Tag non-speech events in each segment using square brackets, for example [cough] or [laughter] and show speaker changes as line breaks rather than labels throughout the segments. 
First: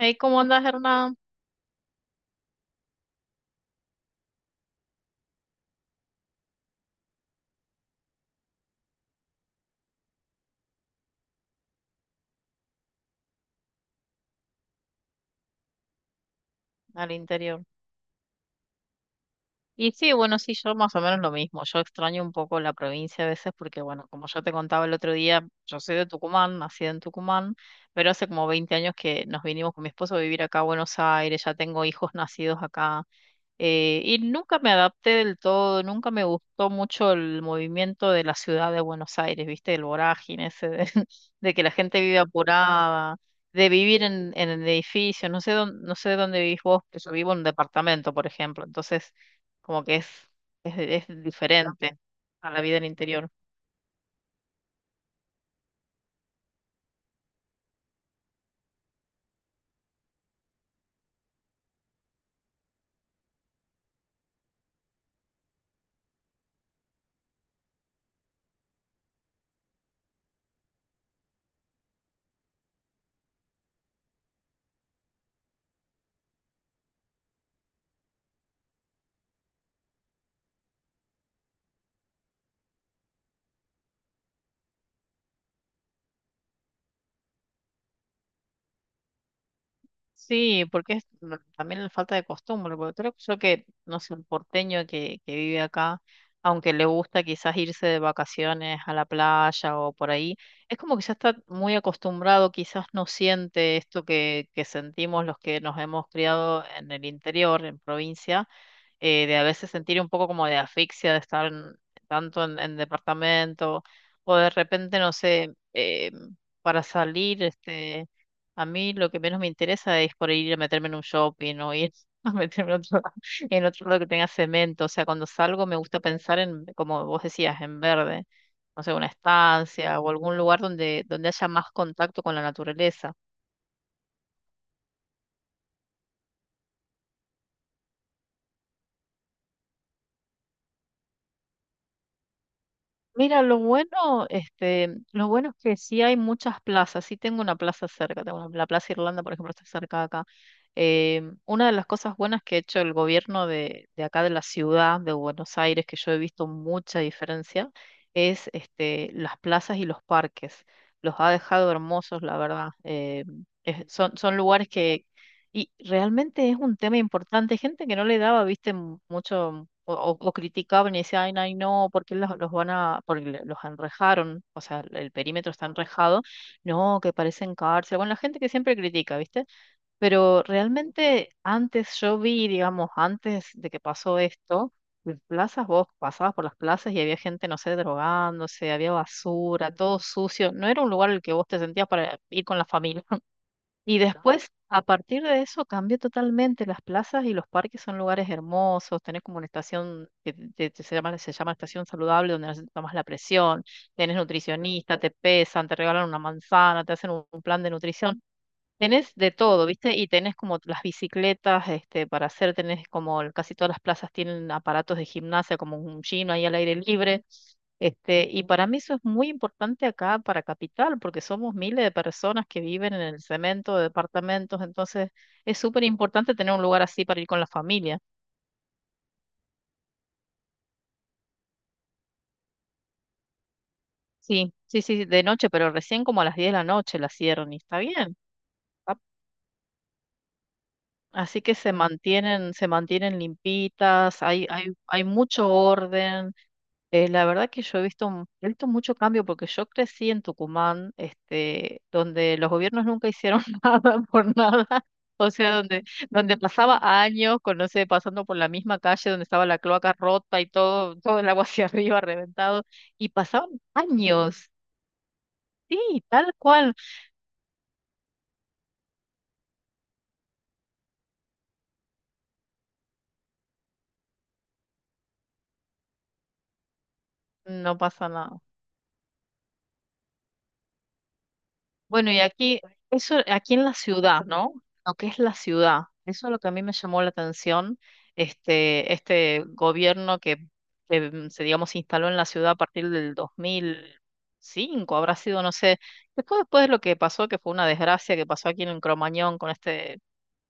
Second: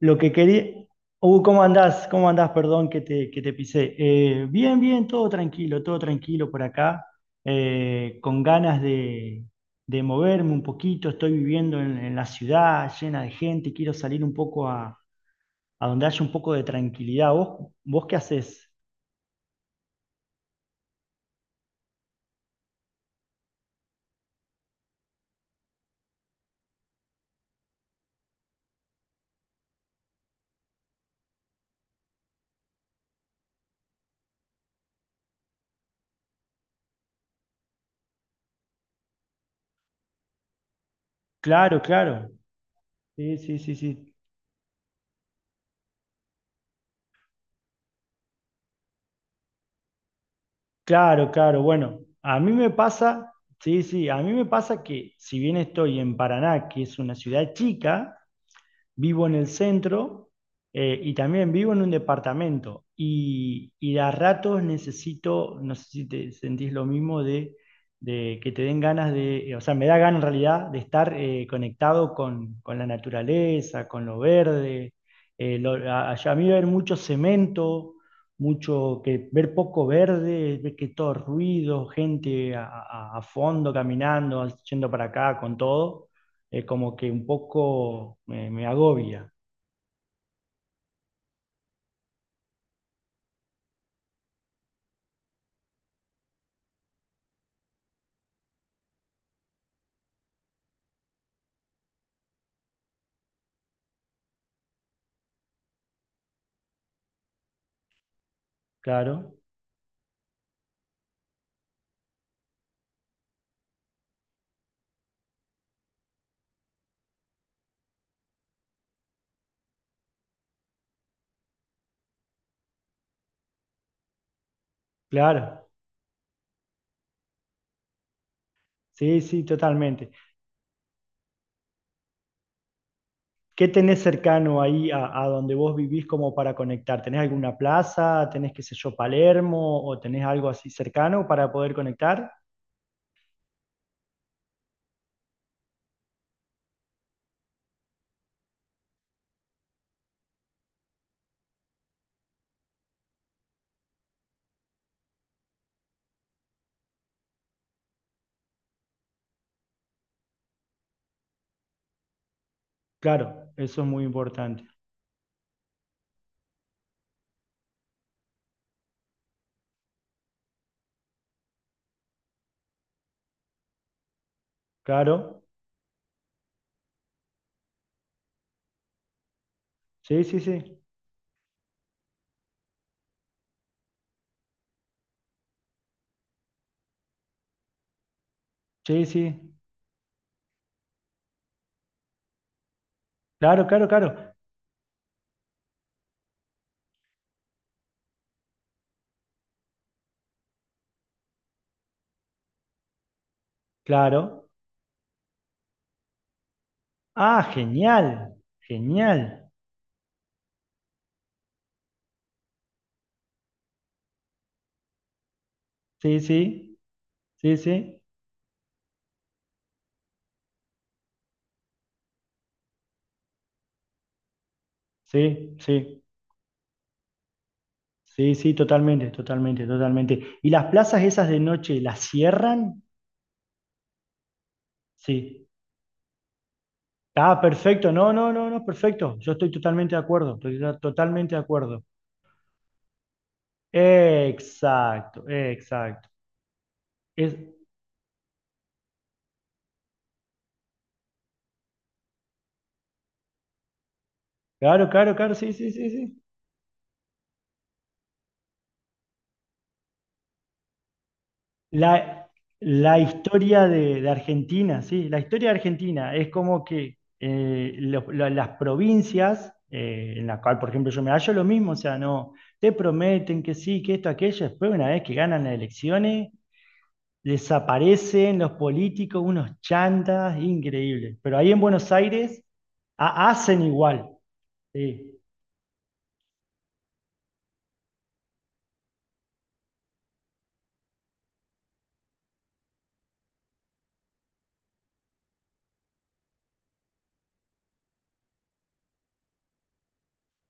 Lo que
¿cómo andas,
quería.
Hernán?
¿Cómo andás? ¿Cómo andás? Perdón que te pisé. Bien, todo tranquilo por acá. Con ganas de moverme un poquito. Estoy viviendo en la ciudad llena de gente. Quiero salir un poco a donde haya un poco de
Al
tranquilidad.
interior.
¿Vos qué haces?
Y sí, bueno, sí, yo más o menos lo mismo. Yo extraño un poco la provincia a veces porque, bueno, como yo te contaba el otro día, yo soy de Tucumán, nacida en Tucumán, pero hace como 20 años que nos vinimos con mi esposo a vivir acá a Buenos Aires, ya tengo hijos nacidos acá. Y nunca me adapté del todo, nunca me gustó mucho el movimiento de la ciudad de Buenos Aires, ¿viste? El vorágine ese de, [laughs] de que la
Claro,
gente vive
claro.
apurada,
Sí, sí,
de
sí,
vivir
sí.
en, el edificio, no sé dónde, no sé dónde vivís vos, pero yo vivo en un departamento, por ejemplo, entonces como que es, es
Claro, claro.
diferente
Bueno, a
a
mí
la
me
vida en el interior.
pasa, sí, sí, a mí me pasa que si bien estoy en Paraná, que es una ciudad chica, vivo en el centro y también vivo en un departamento y de a ratos necesito, no sé si te sentís lo mismo, de que te den ganas de, o sea, me da ganas en realidad de estar conectado con la naturaleza, con lo verde. A mí ver mucho cemento, mucho que ver poco verde, ver que todo ruido, a fondo caminando, yendo para acá con todo como que un poco me agobia,
Sí, porque es no, también la falta de costumbre, porque creo yo que, no sé, un porteño que vive acá, aunque le gusta quizás irse de vacaciones a la playa o por ahí, es como que ya está muy acostumbrado, quizás no siente esto que, sentimos los que nos hemos criado en el interior, en provincia. eh,
claro,
de a veces sentir un poco como de asfixia de estar tanto en departamento, o de repente, no sé, para salir, a mí lo que menos me interesa es por ahí ir a meterme en un shopping o ir [laughs] a meterme en otro, [laughs] en otro lado que tenga cemento. O sea, cuando salgo
claro,
me gusta pensar en, como vos decías, en verde. No sé, una
sí, sí,
estancia
totalmente.
o algún lugar donde, haya más contacto con la naturaleza.
¿Qué tenés cercano ahí a donde vos vivís como para conectar? ¿Tenés alguna plaza? ¿Tenés, qué sé yo, Palermo? ¿O tenés algo así cercano para poder conectar?
Mira, lo bueno es que sí hay muchas plazas. Sí tengo una plaza cerca, tengo la Plaza Irlanda, por ejemplo, está cerca de acá. Una de las cosas buenas que ha hecho el gobierno de acá de la ciudad de Buenos Aires, que yo he visto mucha diferencia, es las plazas y los parques. Los ha dejado hermosos, la verdad. Em,
Claro, eso es
es-
muy
son, son
importante.
lugares que, y realmente es un tema importante. Gente que no le daba, viste, mucho o, o criticaban y decían, ay, no, ¿por qué los van a, porque los enrejaron? O sea, el
Claro,
perímetro está enrejado. No, que parecen cárcel. Bueno, la gente que siempre critica, viste.
sí, sí,
Pero
sí,
realmente antes yo vi, digamos, antes de que pasó esto, en plazas, vos pasabas por las plazas y había gente, no sé, drogándose, había
sí, sí,
basura, todo sucio. No era un lugar en el que vos te sentías para ir con la familia.
claro, claro,
Y
claro,
después, a partir de eso, cambia totalmente. Las plazas y los parques son lugares hermosos. Tenés como una estación que se llama estación saludable, donde tomas la presión, tenés
claro.
nutricionista, te pesan, te regalan una manzana, te hacen un,
Ah,
un plan de
genial,
nutrición. Tenés de
genial,
todo, ¿viste? Y tenés como las bicicletas, para hacer, tenés como casi todas las plazas tienen aparatos de gimnasia, como un
sí,
gym ahí al aire
sí,
libre.
sí, sí,
Y para mí eso es muy importante acá para Capital, porque somos miles de personas que viven en el cemento de departamentos, entonces
sí,
es súper
sí.
importante tener un lugar así para ir con la familia.
Sí, sí, totalmente, totalmente, totalmente. ¿Y las plazas esas de noche las cierran?
Sí, sí, sí, de
Sí.
noche, pero recién como a las 10 de la noche la
Ah,
cierran y está
perfecto. No,
bien.
no, no, no,
¿Tá?
perfecto. Yo estoy totalmente de acuerdo. Totalmente de
Así que se
acuerdo.
mantienen, se mantienen limpitas, hay
Exacto,
mucho
exacto.
orden. La
Es,
verdad que yo he visto, he visto mucho cambio porque yo crecí en Tucumán, donde los gobiernos nunca hicieron [laughs] nada por nada.
claro, claro,
O
claro, sí,
sea,
sí,
donde,
sí, sí.
donde pasaba años, con, no sé, pasando por la misma calle donde estaba la cloaca rota y todo, todo el agua [laughs] hacia arriba
La,
reventado.
la
Y pasaban
historia de
años.
Argentina, sí, la historia de
Sí,
Argentina es
tal
como
cual.
que las provincias, en la cual, por ejemplo, yo me hallo lo mismo, o sea, no, te prometen que sí, que esto, aquello, después una vez que ganan las elecciones,
No pasa
desaparecen
nada.
los políticos, unos chantas, increíble. Pero ahí en Buenos
Bueno, y
Aires
aquí, eso, aquí
hacen
en la
igual,
ciudad, ¿no? Lo que
sí,
es la ciudad, eso es lo que a mí me llamó la atención, este, gobierno que, se, digamos, se instaló en la ciudad a partir del 2005 habrá sido, no sé, después de lo que pasó, que fue una desgracia que pasó aquí en Cromañón con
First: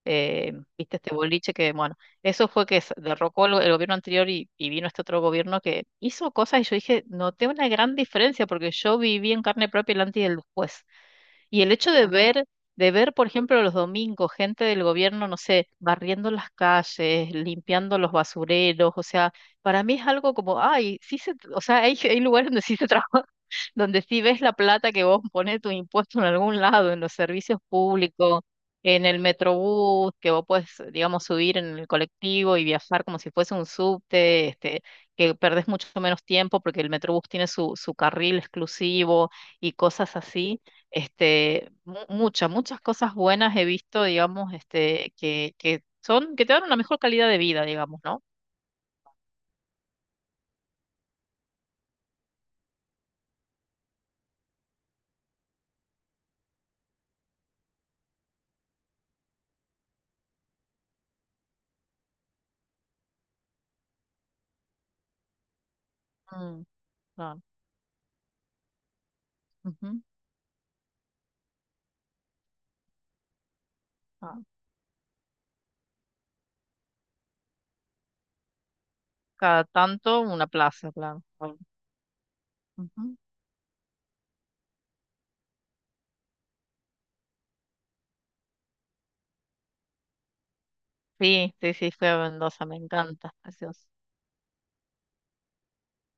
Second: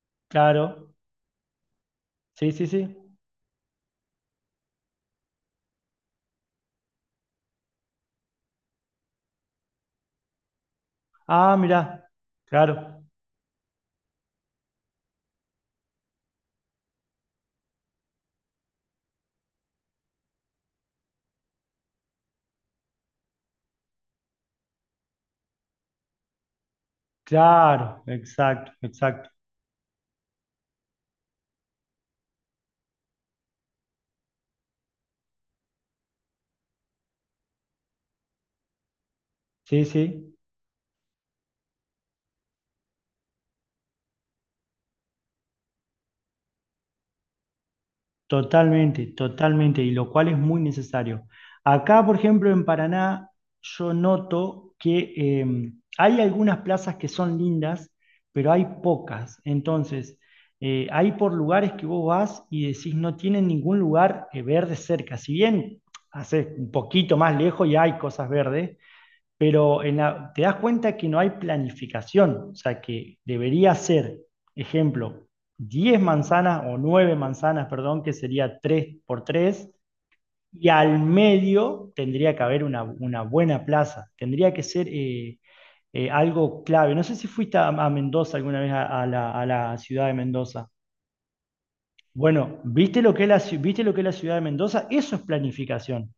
eh,
claro,
viste, este boliche que, bueno, eso
sí, sí,
fue que se
sí.
derrocó el, gobierno anterior y vino este otro gobierno que hizo cosas y yo dije, noté una gran diferencia porque yo viví en carne propia el antes y el después
Ah,
y el hecho
mirá,
de ver, de
claro,
ver, por ejemplo, los domingos, gente del gobierno, no sé, barriendo las calles, limpiando los basureros, o sea, para mí es algo como, ay, sí se, o sea, hay, [laughs] hay lugares donde sí se trabaja, [laughs] donde sí ves la plata que vos pones tu impuesto en algún lado, en los servicios
claro,
públicos,
exacto,
en el
exacto,
metrobús, que vos puedes, digamos, subir en el colectivo y viajar como si fuese un subte, que perdés mucho menos tiempo porque el metrobús tiene su, carril exclusivo y
sí,
cosas
sí.
así, muchas, muchas cosas buenas he visto, digamos, que son, que te dan una mejor calidad de vida, digamos, ¿no?
Totalmente, totalmente, y lo cual es muy necesario. Acá, por ejemplo, en Paraná, yo noto que hay algunas plazas que son lindas, pero hay pocas. Entonces, hay por lugares que vos vas y decís no tienen ningún lugar verde cerca. Si bien hace
Mm,
un poquito más
claro.
lejos y hay cosas verdes, pero en
Ujú,
la- te das cuenta que no hay planificación, o sea que debería ser,
claro.
ejemplo, 10 manzanas o 9 manzanas, perdón, que sería 3 por
Cada
3
tanto una
y
plaza,
al
claro. Bueno,
medio tendría que haber una,
ujú.
una buena plaza, tendría que ser algo clave. No sé si fuiste a Mendoza alguna vez a la ciudad de Mendoza.
Sí, sí, sí, fui a
Bueno,
Mendoza, me encanta, es
¿viste
precioso.
lo que es la ciudad de Mendoza? Eso es planificación,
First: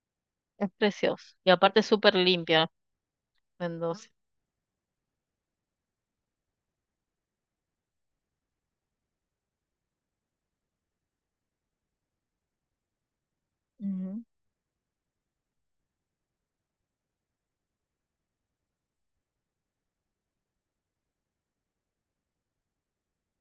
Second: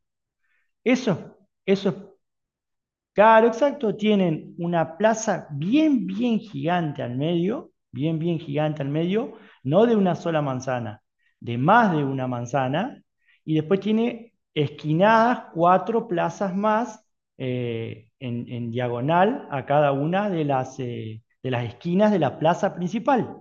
Es precioso.
eso,
Y aparte es
eso es
súper limpia
claro, exacto.
Mendoza.
Tienen una plaza bien, bien gigante al medio, bien, bien gigante al medio, no de una sola manzana, de más de una manzana. Y después
Ujú,
tiene esquinadas cuatro plazas más en diagonal a cada una de las esquinas de la plaza principal.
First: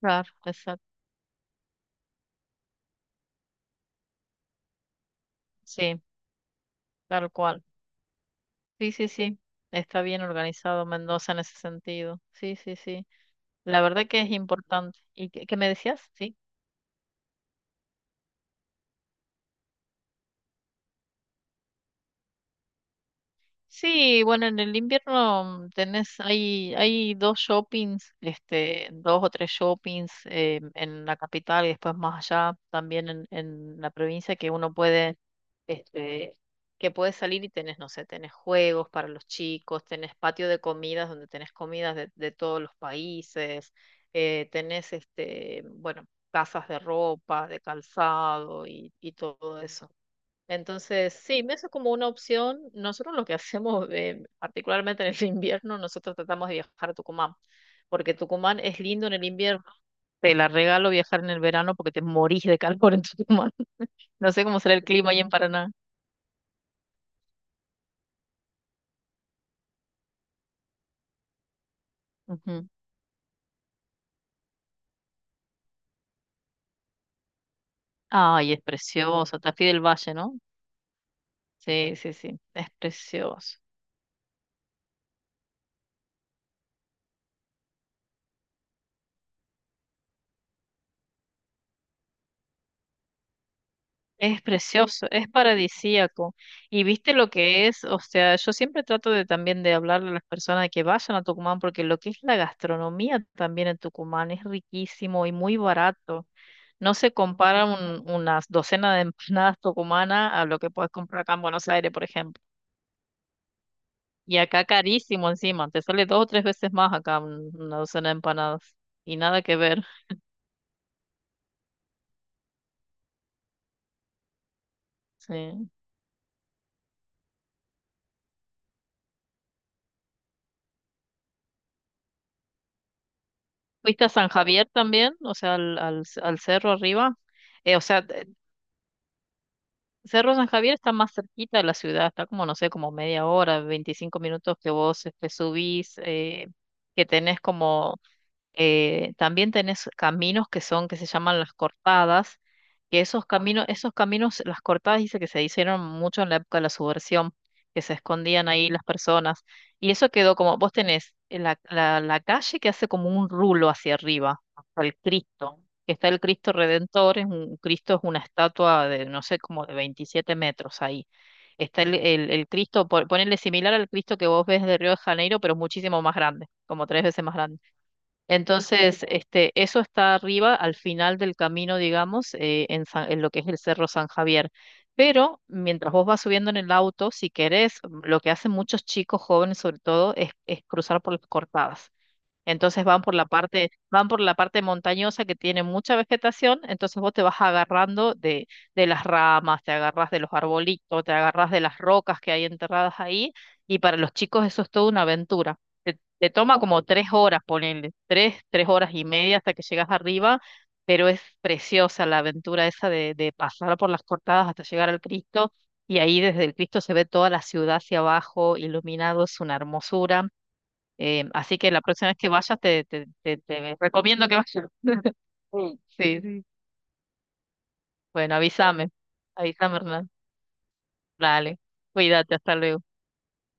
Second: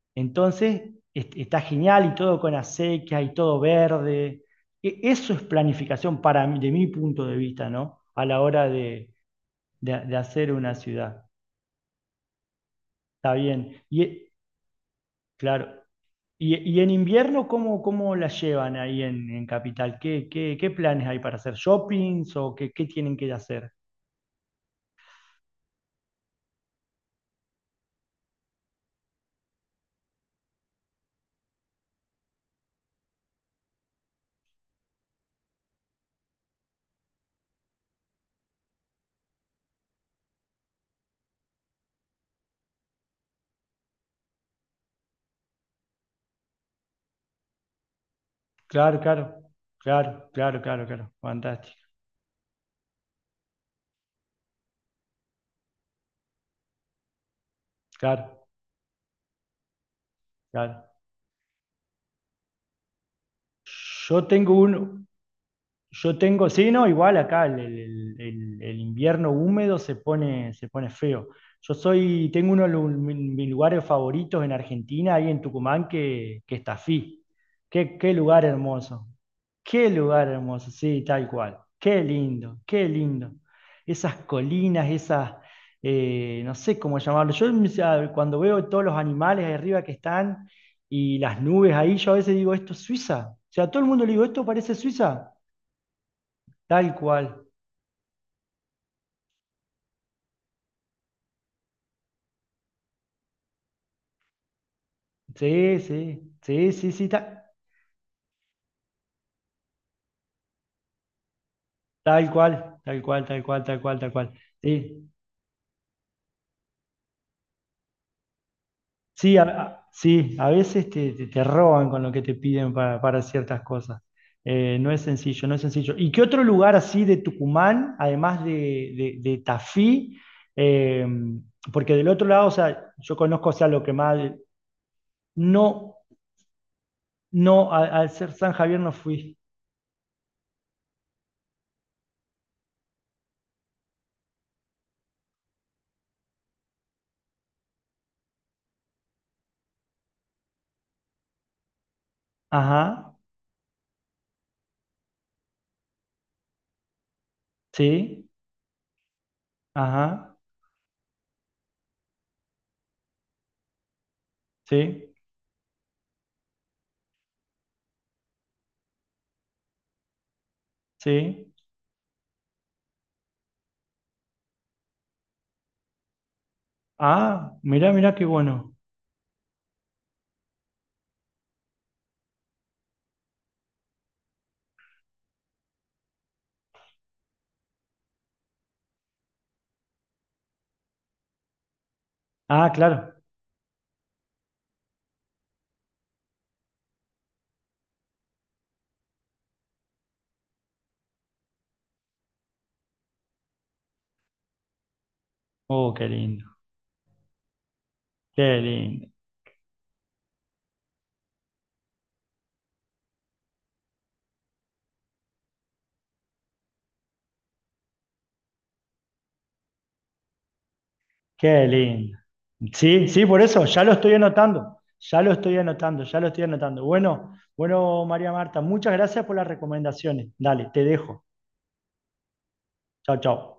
claro,
Entonces,
exacto.
está genial y todo con acequias, y todo verde. Eso es
Sí,
planificación para mí, de mi punto
tal
de
cual.
vista, ¿no? A la hora
Sí, sí,
de
sí. Está
de
bien
hacer una
organizado
ciudad.
Mendoza en ese sentido. Sí, sí, sí.
Está
La
bien. Y,
verdad que es importante. ¿Y qué, me
claro.
decías? Sí.
Y en invierno, ¿cómo, cómo la llevan ahí en Capital? ¿Qué, qué, qué planes hay para hacer? ¿Shoppings o qué, qué tienen que hacer?
Sí, bueno, en el invierno tenés, hay dos shoppings, dos o tres shoppings en la capital y después más allá, también en la provincia, que uno puede este, que puedes salir y tenés, no sé, tenés juegos para los chicos, tenés patio de comidas donde tenés comidas de, todos los países, tenés, bueno, casas de ropa, de calzado y,
Claro,
y
claro,
todo eso.
claro, claro, claro, claro.
Entonces, sí, eso es
Fantástico.
como una opción. Nosotros lo que [laughs] hacemos, particularmente en el invierno, nosotros tratamos de viajar a Tucumán, porque
Claro,
Tucumán es lindo en el invierno. Te la
claro.
regalo viajar en el verano porque te morís de calor en Tucumán. [laughs]
Yo
No sé
tengo
cómo será el
un,
clima ahí en Paraná.
yo tengo, sí, no, igual acá el invierno húmedo se pone feo. Tengo uno de
Ujú.
mis lugares favoritos en Argentina, ahí en Tucumán, que es Tafí. Qué, qué lugar
Ay, es
hermoso.
precioso, Tafí del
Qué
Valle,
lugar
¿no?
hermoso, sí, tal cual.
Sí,
Qué
sí, sí,
lindo,
es
qué lindo.
precioso.
Esas colinas, esas, no sé cómo llamarlo. Yo o sea, cuando veo todos los animales ahí arriba que están y las nubes ahí, yo a veces digo, esto es Suiza. O sea, a todo el mundo le digo,
Es
esto parece
precioso, es
Suiza.
paradisíaco. Y
Tal
viste lo
cual.
que es, o sea, yo siempre trato de también de hablarle a las personas de que vayan a Tucumán, porque lo que es la gastronomía también en Tucumán es riquísimo y muy
Sí,
barato.
sí, sí, sí,
No
sí,
se compara unas docenas de empanadas tucumanas a lo que puedes comprar acá en Buenos Aires, por
tal
ejemplo.
cual, tal cual, tal cual, tal cual, tal cual.
Y acá
Sí,
carísimo encima, te sale dos o tres veces más acá una docena de empanadas. Y
sí,
nada que ver.
a- sí, a veces te, te, te roban con lo que te piden para ciertas cosas. No es sencillo, no es
Sí.
sencillo. ¿Y qué otro lugar así de Tucumán, además de Tafí? Eh, Porque del otro lado, o sea, yo conozco, o sea, lo que
¿Fuiste a
más...
San Javier también? O sea,
No,
al cerro arriba.
no,
O
al,
sea,
al ser San Javier no fui.
Cerro San Javier está más cerquita de la ciudad, está como, no sé, como media hora, 25 minutos que vos subís, que tenés como también tenés caminos que son, que se llaman las cortadas, que
Ajá,
esos caminos, las cortadas dice que se hicieron mucho en la época de la subversión, que se
sí,
escondían ahí las personas. Y eso quedó
ajá,
como, vos tenés la calle que hace como un rulo hacia arriba, hasta el
sí,
Cristo, que está el Cristo Redentor, es un Cristo es una estatua de, no sé, como de 27 metros ahí.
sí.
Está el Cristo, ponerle similar al Cristo que vos ves de Río de Janeiro, pero muchísimo más grande, como tres veces más
Ah,
grande.
mirá, mirá qué bueno.
Entonces, eso está arriba, al final del camino, digamos, en lo que es el Cerro San Javier. Pero mientras vos vas subiendo en el auto, si querés, lo que hacen muchos chicos jóvenes sobre todo es, cruzar por las cortadas.
Ah,
Entonces van por
claro.
la parte, van por la parte montañosa que tiene mucha vegetación, entonces vos te vas agarrando de las ramas, te agarras de los arbolitos, te agarras de las rocas que hay enterradas ahí, y para los chicos eso es toda una aventura.
Oh,
Te,
qué
te
lindo,
toma como 3 horas, ponele, tres,
qué
tres horas y
lindo,
media hasta que llegas arriba, pero es preciosa la aventura esa de pasar por las cortadas hasta llegar al Cristo, y ahí desde el Cristo se ve toda la ciudad hacia abajo, iluminado, es una hermosura. Así
qué
que la próxima vez
lindo.
que vayas te,
Sí,
te,
sí,
te-
por eso,
te
ya lo estoy
recomiendo que
anotando,
vayas.
ya lo estoy anotando, ya
Sí,
lo estoy
sí.
anotando. Bueno, bueno, María
Bueno,
Marta,
avísame.
muchas gracias por las
Avísame, Hernán.
recomendaciones. Dale, te dejo.
Dale. Cuídate, hasta luego.
Chao, chao.